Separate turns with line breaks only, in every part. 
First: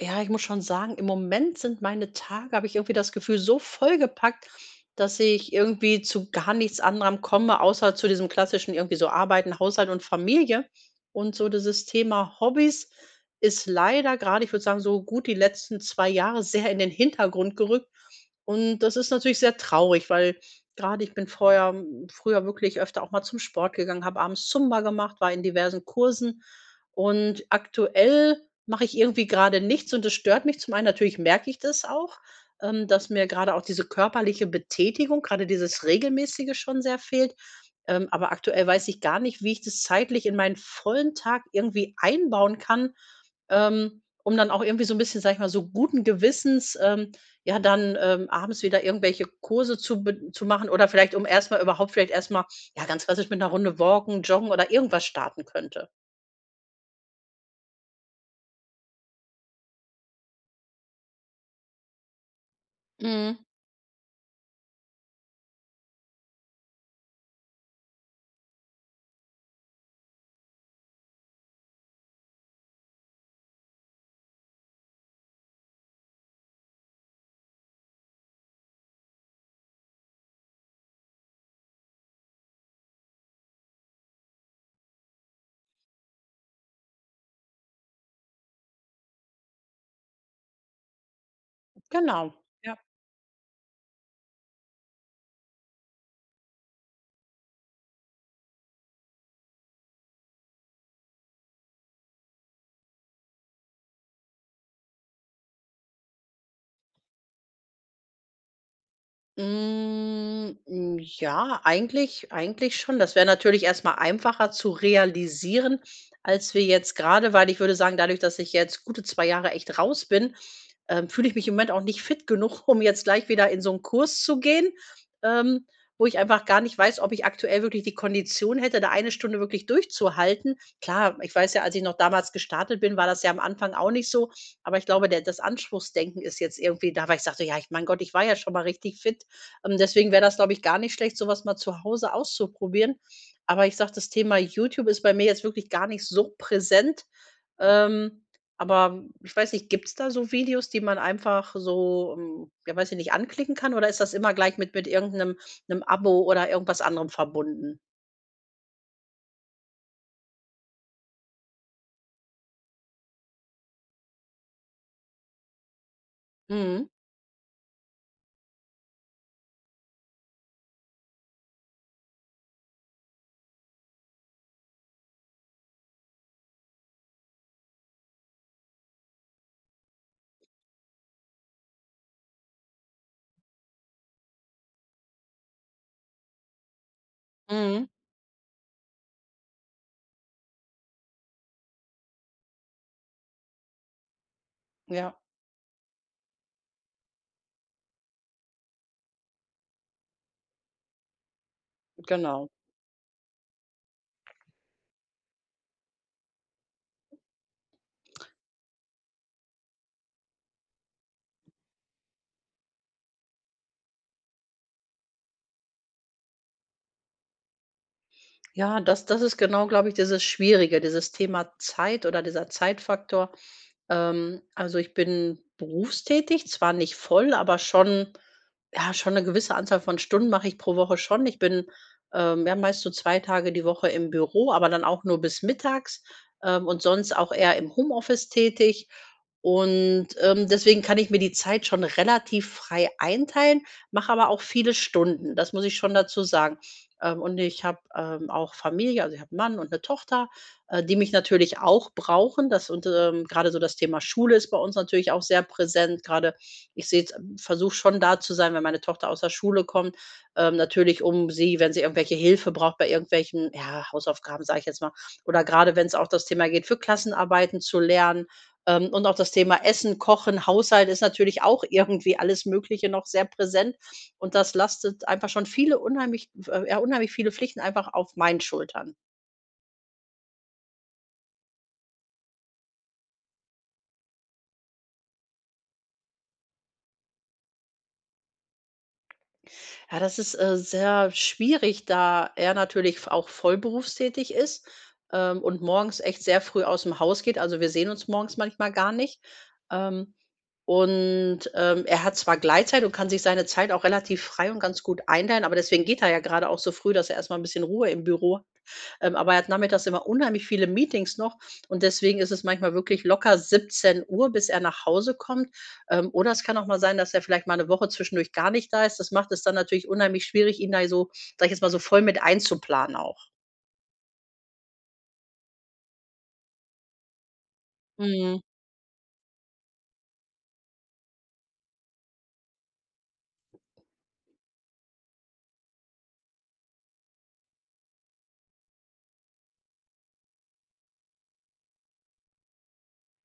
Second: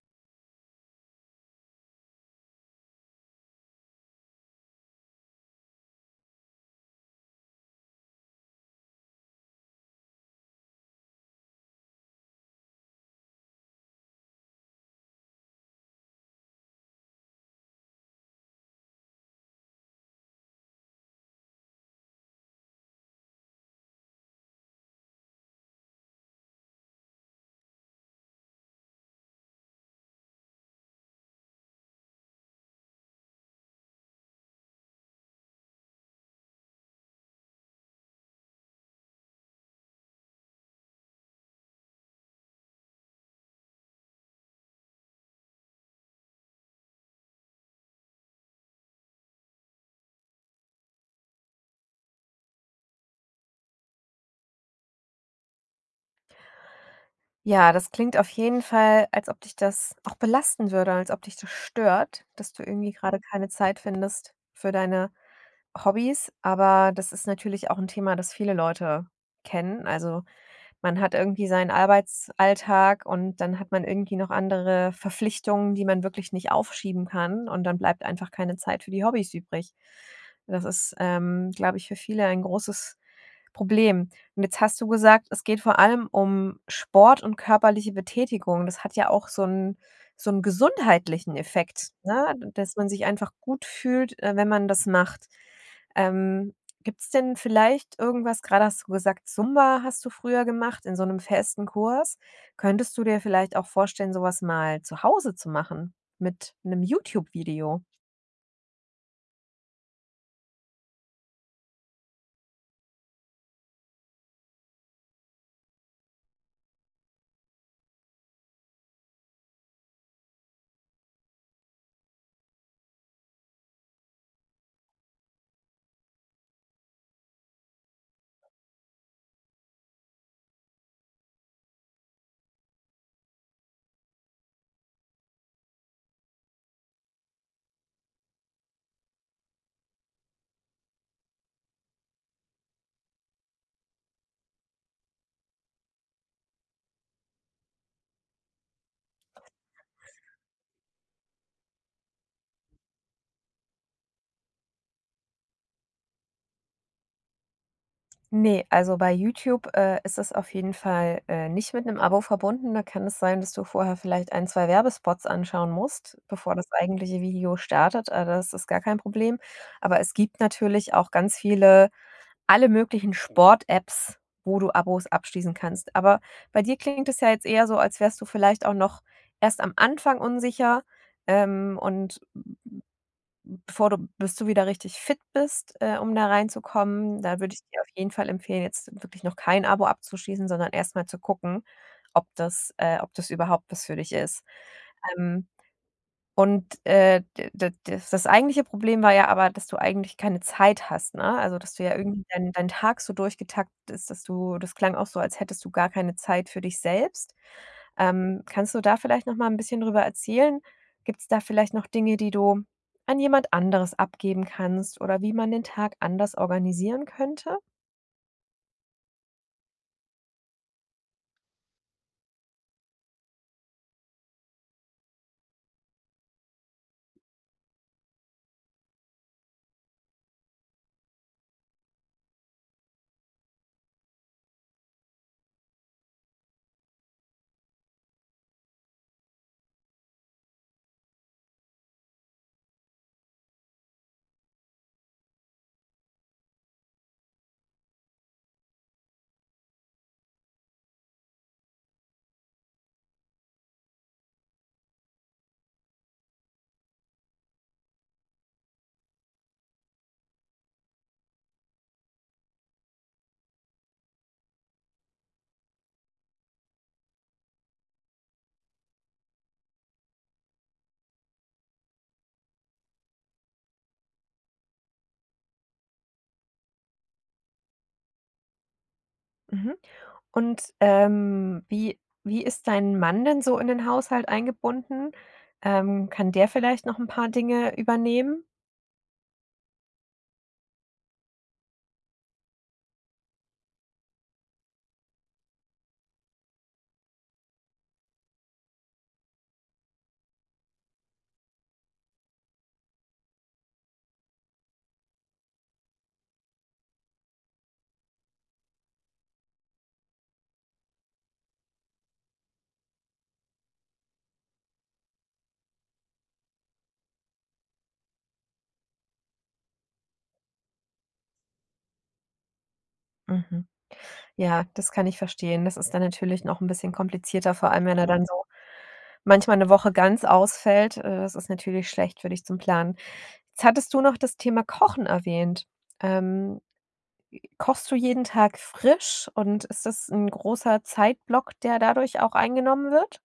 Ja, ich muss schon sagen, im Moment sind meine Tage habe ich irgendwie das Gefühl, so vollgepackt, dass ich irgendwie zu gar nichts anderem komme, außer zu diesem klassischen irgendwie so Arbeiten, Haushalt und Familie. Und so dieses Thema Hobbys ist leider gerade, ich würde sagen, so gut die letzten 2 Jahre sehr in den Hintergrund gerückt. Und das ist natürlich sehr traurig, weil gerade ich bin vorher, früher wirklich öfter auch mal zum Sport gegangen, habe abends Zumba gemacht, war in diversen Kursen. Und aktuell mache ich irgendwie gerade nichts und das stört mich. Zum einen natürlich merke ich das auch, dass mir gerade auch diese körperliche Betätigung, gerade dieses Regelmäßige schon sehr fehlt. Aber aktuell weiß ich gar nicht, wie ich das zeitlich in meinen vollen Tag irgendwie einbauen kann, um dann auch irgendwie so ein bisschen, sage ich mal, so guten Gewissens, ja, dann, abends wieder irgendwelche Kurse zu machen oder vielleicht um erstmal überhaupt vielleicht erstmal ja, ganz klassisch mit einer Runde walken, joggen oder irgendwas starten könnte.
Ja, das klingt auf jeden Fall, als ob dich das auch belasten würde, als ob dich das stört, dass du irgendwie gerade
Mhm,
keine Zeit findest für deine Hobbys. Aber das ist natürlich auch ein Thema, das viele Leute kennen. Also, man hat irgendwie seinen Arbeitsalltag und dann hat man irgendwie noch andere Verpflichtungen, die man wirklich nicht aufschieben kann und dann bleibt einfach keine Zeit für die Hobbys übrig. Das ist, glaube ich, für viele ein großes Problem. Und jetzt hast du gesagt, es geht vor allem um Sport und körperliche Betätigung. Das hat ja auch so 'n gesundheitlichen Effekt,
genau.
ne, dass man sich einfach gut fühlt, wenn man das macht. Ähm, gibt's denn vielleicht irgendwas grade hast du gesagt, Zumba hast du früher gemacht in so 'nem festen Kurs. Könntest du dir vielleicht auch vorstellen, so was mal zu Hause zu machen mit 'nem YouTube-Video?
Hm, hm, ja, eigentlich schon. Das wäre natürlich erstmal einfacher zu realisieren, als wir jetzt gerade weil ich würde sagen, dadurch, dass ich jetzt gute 2 Jahre echt raus bin, fühle ich mich im Moment auch nicht fit genug, um jetzt gleich wieder in so 'n Kurs zu gehen, ähm, wo ich einfach gar nicht weiß, ob ich aktuell wirklich die Kondition hätte, da eine Stunde wirklich durchzuhalten. Klar, ich weiß ja, als ich noch damals gestartet bin, war das ja am Anfang auch nicht so, aber ich glaube, der das Anspruchsdenken ist jetzt irgendwie da, weil ich sagte: „Ja, ich mein Gott, ich war ja schon mal richtig fit.“ Deswegen wäre das, glaube ich, gar nicht schlecht, so was mal zu Hause auszuprobieren. Aber ich sage, das Thema YouTube ist bei mir jetzt wirklich gar nicht so präsent, ähm aber ich weiß nicht, gibt es da so Videos, die man einfach so, ja, weiß ich nicht, anklicken kann oder ist das immer gleich mit irgendeinem einem Abo oder irgendwas anderem verbunden?
Nee, also bei YouTube, ist es auf jeden Fall, nicht mit einem Abo verbunden. Da kann es sein, dass du vorher vielleicht ein, 2 Werbespots anschauen musst, bevor das
Mhm,
eigentliche Video startet. Das ist gar kein Problem. Aber es gibt natürlich auch ganz viele alle möglichen Sport-Apps, wo du Abos abschließen kannst. Aber bei dir klingt es ja jetzt eher so, als wärst du vielleicht auch noch erst am Anfang unsicher, und bevor du bis du wieder richtig fit bist, um da reinzukommen, da würde ich dir
mhm,
auf jeden Fall empfehlen, jetzt wirklich noch kein Abo abzuschließen, sondern erstmal zu gucken, ob das überhaupt was für dich ist.
ja,
Ähm, und, d d das das eigentliche Problem war ja aber, dass du eigentlich keine Zeit hast, ne? Also, dass du ja irgendwie
genau.
dein Tag so durchgetaktet ist, dass du das klang auch so, als hättest du gar keine Zeit für dich selbst. Kannst du da vielleicht noch mal ein bisschen drüber erzählen? Gibt es da vielleicht noch Dinge, die du an jemand anderes abgeben kannst oder wie man den Tag anders organisieren könnte?
Ja, das ist genau, glaube ich, dieses Schwierige, dieses Thema Zeit oder dieser Zeitfaktor. Also, ich bin berufstätig, zwar nicht voll, aber schon ja, schon eine gewisse Anzahl von Stunden mache ich pro Woche schon. Ich bin, ja, meist so 2 Tage die Woche im Büro, aber dann auch nur bis mittags, und sonst auch eher im Homeoffice tätig. Und deswegen kann ich mir die Zeit schon relativ frei einteilen, mache aber auch viele Stunden, das muss ich schon dazu sagen. Und ich habe auch Familie, also, ich habe 'n Mann und eine Tochter, die mich natürlich auch brauchen. Das und grade so das Thema Schule ist bei uns natürlich auch sehr präsent. Gerade ich sehe versuche schon da zu sein, wenn meine Tochter aus der Schule kommt, natürlich, um sie, wenn sie irgendwelche Hilfe braucht bei irgendwelchen, ja, Hausaufgaben, sage ich jetzt mal, oder gerade wenn es auch das Thema geht, für Klassenarbeiten zu lernen, und auch das Thema Essen, Kochen, Haushalt ist natürlich auch irgendwie alles Mögliche noch sehr präsent. Und das lastet einfach schon viele unheimlich, ja, unheimlich viele Pflichten einfach auf meinen Schultern.
Mhm. Und, wie ist dein Mann denn so in den Haushalt eingebunden? Kann der vielleicht noch ein paar Dinge übernehmen?
Ja, das ist sehr schwierig, da er natürlich auch vollberufstätig ist, und morgens echt sehr früh aus dem Haus geht. Also, wir sehen uns morgens manchmal gar nicht. Ähm, und er hat zwar Gleitzeit und kann sich seine Zeit auch relativ frei und ganz gut einteilen, aber deswegen geht er ja gerade auch so früh, dass er erst mal 'n bisschen Ruhe im Büro, aber er hat nachmittags immer unheimlich viele Meetings noch und deswegen ist es manchmal wirklich locker 17 Uhr, bis er nach Hause kommt. Oder es kann auch mal sein, dass er vielleicht mal eine Woche zwischendurch gar nicht da ist. Das macht es dann natürlich unheimlich schwierig, ihn da so, sag ich jetzt mal, so voll mit einzuplanen auch.
Mhm. Ja, das kann ich verstehen. Das ist dann natürlich noch ein bisschen komplizierter, vor allem wenn er dann
Mhm.
so manchmal eine Woche ganz ausfällt. Das ist natürlich schlecht für dich zum Planen. Jetzt hattest du noch das Thema Kochen erwähnt. Ähm Kochst du jeden Tag frisch und ist das ein großer Zeitblock, der dadurch auch eingenommen wird?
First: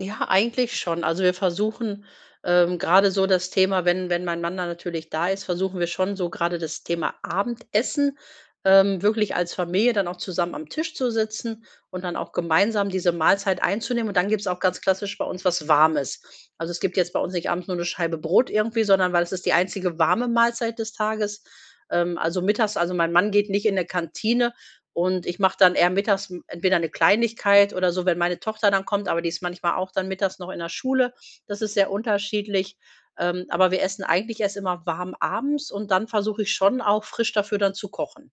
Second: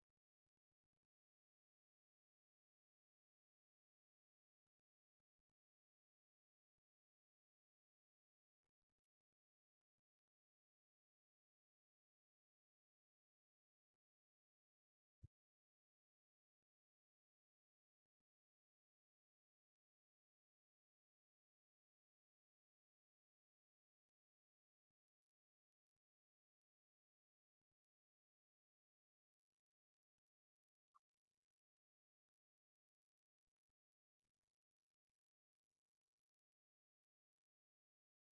Ja, eigentlich schon. Also, wir versuchen, grade so das Thema, wenn mein Mann da natürlich da ist, versuchen wir schon so gerade das Thema Abendessen, wirklich als Familie dann auch zusammen am Tisch zu sitzen und dann auch gemeinsam diese Mahlzeit einzunehmen. Und dann gibt's auch ganz klassisch bei uns was Warmes. Also, es gibt jetzt bei uns nicht abends nur eine Scheibe Brot irgendwie, sondern weil es ist die einzige warme Mahlzeit des Tages. Also, mittags also, mein Mann geht nicht in 'ne Kantine, und ich mache dann eher mittags m entweder eine Kleinigkeit oder so, wenn meine Tochter dann kommt, aber die ist manchmal auch dann mittags noch in der Schule. Das ist sehr unterschiedlich. Aber wir essen eigentlich erst immer warm abends und dann versuche ich schon auch frisch dafür dann zu kochen.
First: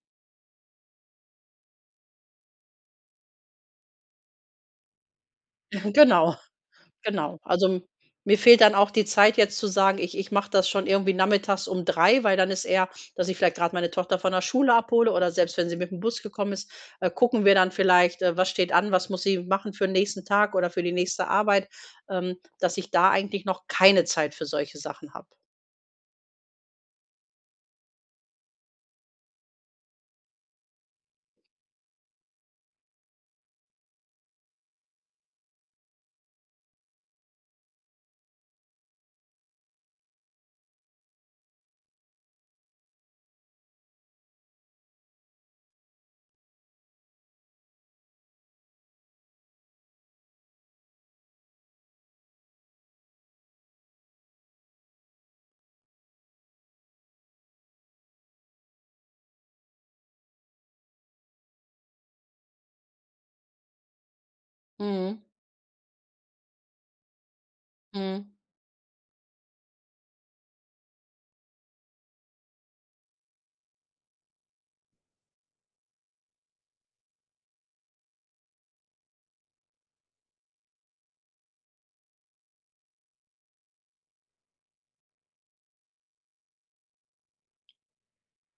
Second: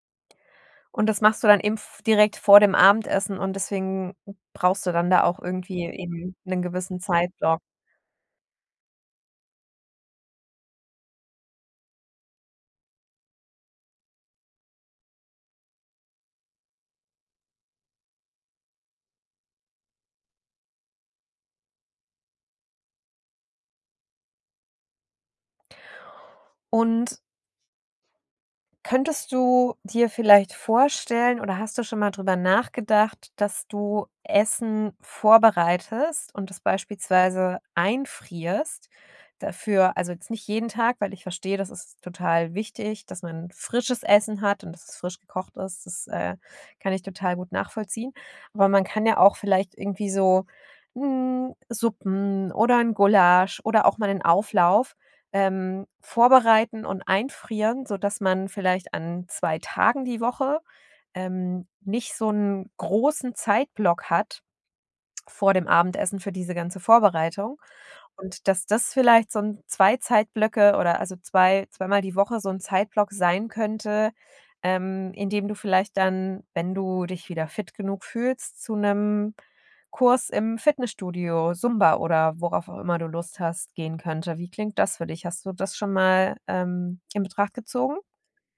Und das machst du dann eben f direkt vor dem Abendessen und deswegen brauchst du dann da auch irgendwie eben
Genau.
'nen gewissen
Genau.
Zeitblock.
Also, mir fehlt dann auch die Zeit jetzt zu sagen: „Ich mache das schon irgendwie nachmittags um 3, weil dann ist eher, dass ich vielleicht gerade meine Tochter von der Schule abhole oder selbst wenn sie mit dem Bus gekommen ist, gucken wir dann vielleicht, was steht an, was muss sie machen für 'n nächsten Tag oder für die nächste Arbeit, dass ich da eigentlich noch keine Zeit für solche Sachen habe.
Und Könntest du dir vielleicht vorstellen oder hast du schon mal drüber nachgedacht, dass du Essen vorbereitest und das beispielsweise einfrierst? Dafür also, jetzt nicht jeden Tag, weil ich verstehe, das ist total wichtig, dass man frisches Essen hat und dass es frisch gekocht ist. Das, kann ich total gut nachvollziehen. Aber man kann ja auch vielleicht irgendwie so, hm, Suppen oder ein Gulasch oder auch mal einen Auflauf vorbereiten und einfrieren, sodass man vielleicht an 2 Tagen die Woche, nicht so einen großen Zeitblock hat,
Mhm,
vor dem Abendessen für diese ganze Vorbereitung
mhm.
und dass das vielleicht so ein 2 Zeitblöcke oder also, zweimal die Woche so ein Zeitblock sein könnte, in dem du vielleicht dann, wenn du dich wieder fit genug fühlst, zu einem Kurs im Fitnessstudio, Zumba oder worauf auch immer du Lust hast, gehen könnte. Wie klingt das für dich? Hast du das schon mal, in Betracht gezogen?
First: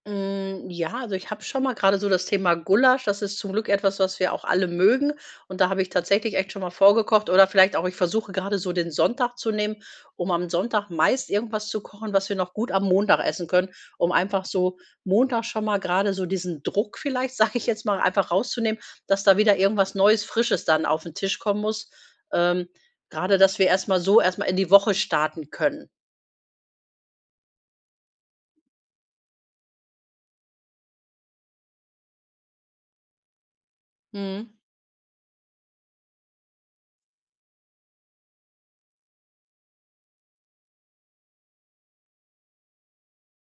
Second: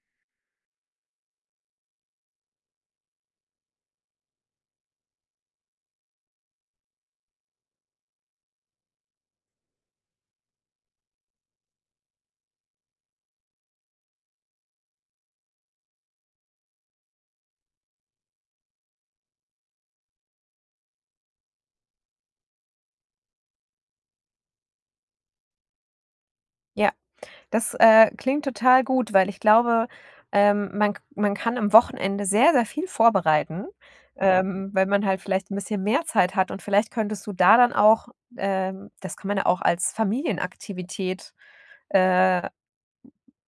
Hm, ja, also ich habe schon mal gerade so das Thema Gulasch, das ist zum Glück etwas, was wir auch alle mögen und da habe ich tatsächlich echt schon mal vorgekocht oder vielleicht auch ich versuche gerade so den Sonntag zu nehmen, um am Sonntag meist irgendwas zu kochen, was wir noch gut am Montag essen können, um einfach so Montag schon mal gerade so diesen Druck vielleicht, sage ich jetzt mal, einfach rauszunehmen, dass da wieder irgendwas Neues, Frisches dann auf den Tisch kommen muss. Ähm, grade, dass wir erst mal in die Woche starten können.
Ja. Das, klingt total gut, weil ich glaube, man kann am Wochenende sehr, sehr viel vorbereiten,
Mhm.
wenn man halt vielleicht ein bisschen mehr Zeit hat und vielleicht könntest du da dann auch das kann man ja auch als Familienaktivität, äh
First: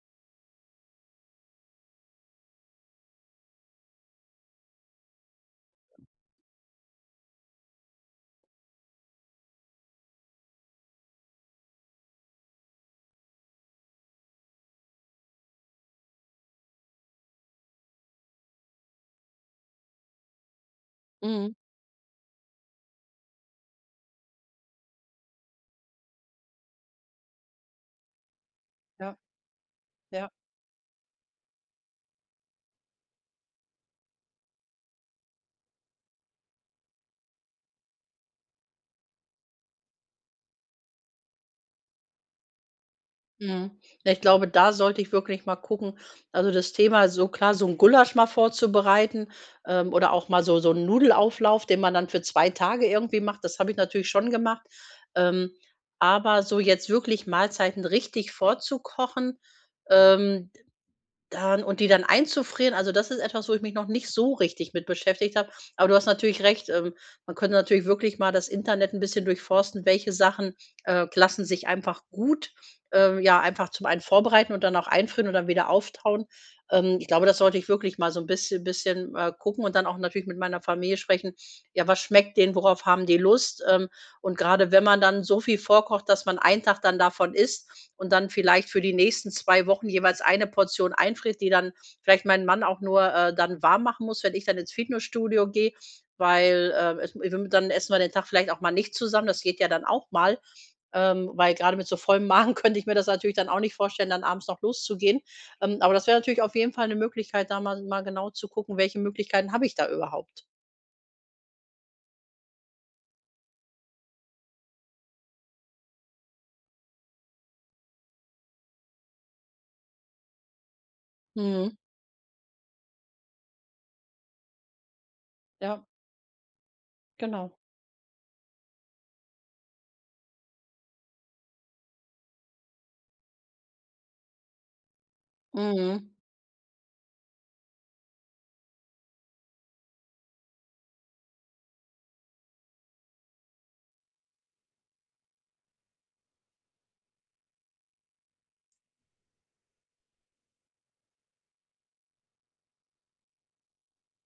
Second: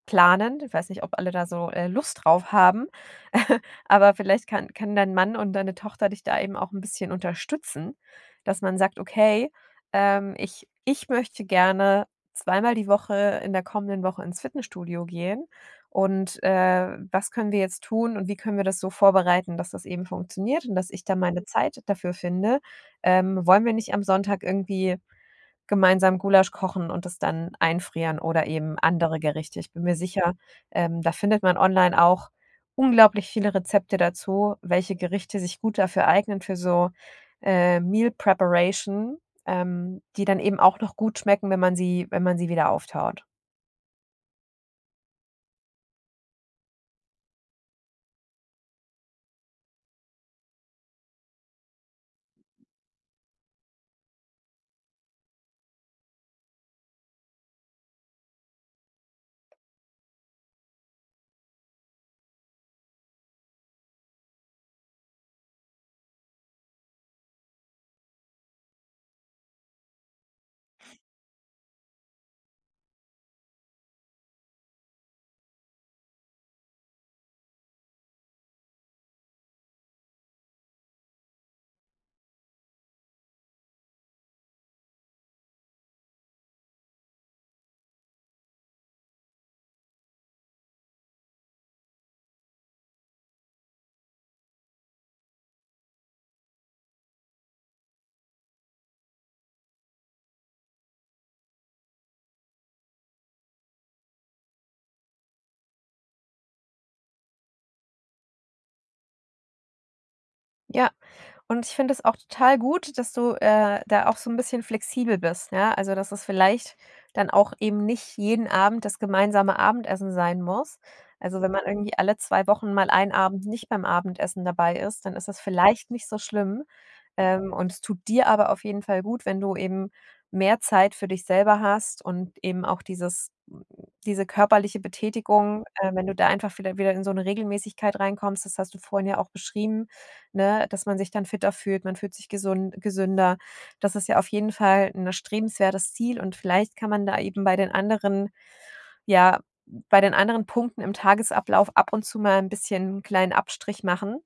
planen. Ich weiß nicht, ob alle da so, Lust drauf haben, aber vielleicht kann dein Mann und deine Tochter dich da eben auch ein bisschen unterstützen, dass man sagt: „Okay, ich möchte gerne zweimal die Woche in der kommenden Woche ins Fitnessstudio gehen und, was können wir jetzt tun und wie können wir das so vorbereiten, dass das eben funktioniert und dass ich da meine
Mhm.
Zeit dafür finde? Wollen wir nicht am Sonntag irgendwie gemeinsam Gulasch kochen und es dann einfrieren oder eben
Ja,
andere Gerichte. Ich bin mir
ja.
sicher, da findet man online auch unglaublich viele Rezepte dazu, welche Gerichte sich gut dafür eignen für so, Meal Preparation, die dann eben auch noch gut schmecken, wenn man sie wieder auftaut.
Mhm. Ja, ich glaube, da sollte ich wirklich mal gucken. Also das Thema, so klar, so ein Gulasch mal vorzubereiten, oder auch mal so 'n Nudelauflauf, den man dann für 2 Tage irgendwie macht. Das habe ich natürlich schon gemacht. Ähm, aber so jetzt wirklich Mahlzeiten richtig vorzukochen, ähm dann und die dann einzufrieren, also das ist etwas, wo ich mich noch nicht so richtig mit beschäftigt habe. Aber du hast natürlich recht, man könnte natürlich wirklich mal das Internet ein bisschen durchforsten, welche Sachen, lassen sich einfach gut, ja, einfach zum einen vorbereiten und dann auch einfrieren und dann wieder auftauen. Ich glaube, das sollte ich wirklich mal so ein bisschen, gucken und dann auch natürlich mit meiner Familie sprechen. Ja, was schmeckt denen? Worauf haben die Lust? Und gerade wenn man dann so viel vorkocht, dass man einen Tag dann davon isst und dann vielleicht für die nächsten 2 Wochen jeweils eine Portion einfriert, die dann vielleicht mein Mann auch nur, dann warm machen muss, wenn ich dann ins Fitnessstudio gehe, weil, es dann essen wir den Tag vielleicht auch mal nicht zusammen. Das geht ja dann auch mal, weil gerade mit so vollem Magen könnte ich mir das natürlich dann auch nicht vorstellen, dann abends noch loszugehen. Aber das wäre natürlich auf jeden Fall eine Möglichkeit, da mal genau zu gucken, welche Möglichkeiten habe ich da überhaupt.
Ja, und ich finde es auch total gut, dass du, da auch so ein bisschen flexibel bist, ja? Also, dass es vielleicht dann auch eben nicht jeden Abend das gemeinsame Abendessen sein muss. Also, wenn man
Mhm.
irgendwie alle 2 Wochen mal einen Abend nicht beim Abendessen dabei ist, dann ist das
Ja,
vielleicht nicht so schlimm.
genau.
Und es tut dir aber auf jeden Fall gut, wenn du eben mehr Zeit für dich selber hast und eben auch diese körperliche Betätigung, wenn
Mhm.
du da einfach wieder in so eine Regelmäßigkeit reinkommst, das hast du vorhin ja auch beschrieben, ne, dass man sich dann fitter fühlt, man fühlt sich gesun gesünder. Das ist ja auf jeden Fall ein erstrebenswertes Ziel und vielleicht kann man da eben bei den anderen ja, bei den anderen Punkten im Tagesablauf ab und zu mal ein bisschen 'n kleinen Abstrich machen,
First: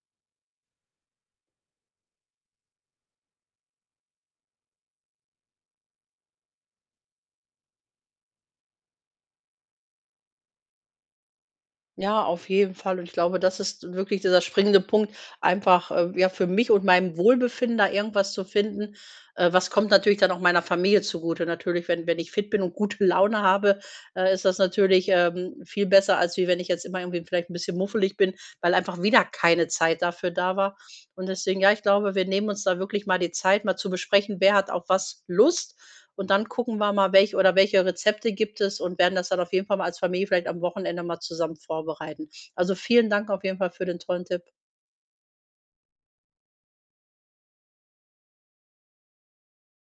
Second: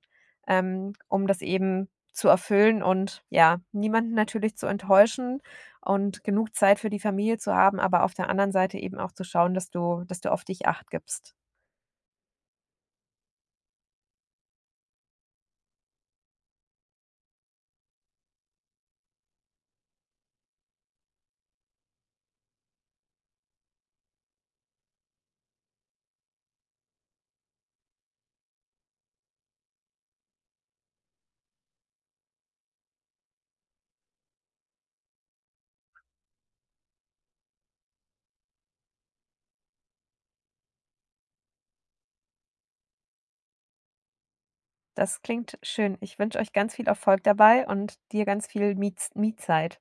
um das eben zu erfüllen und ja, niemanden natürlich zu enttäuschen und genug Zeit für die Familie zu haben, aber auf der anderen Seite eben auch zu schauen, dass du auf dich Acht gibst.
Ja, auf jeden Fall. Und ich glaube, das ist wirklich dieser springende Punkt, einfach, ja, für mich und meinem Wohlbefinden da irgendwas zu finden. Was kommt natürlich dann auch meiner Familie zugute. Natürlich, wenn ich fit bin und gute Laune habe, ist das natürlich viel besser, als wie wenn ich jetzt immer irgendwie vielleicht ein bisschen muffelig bin, weil einfach wieder keine Zeit dafür da war. Und deswegen, ja, ich glaube, wir nehmen uns da wirklich mal die Zeit, mal zu besprechen, wer hat auf was Lust und dann gucken wir mal, welche Rezepte gibt es und werden das dann auf jeden Fall mal als Familie vielleicht am Wochenende mal zusammen vorbereiten. Also, vielen Dank auf jeden Fall für den tollen Tipp.
Das klingt schön. Ich wünsche euch ganz viel Erfolg dabei und dir ganz viel Miez Me-Zeit.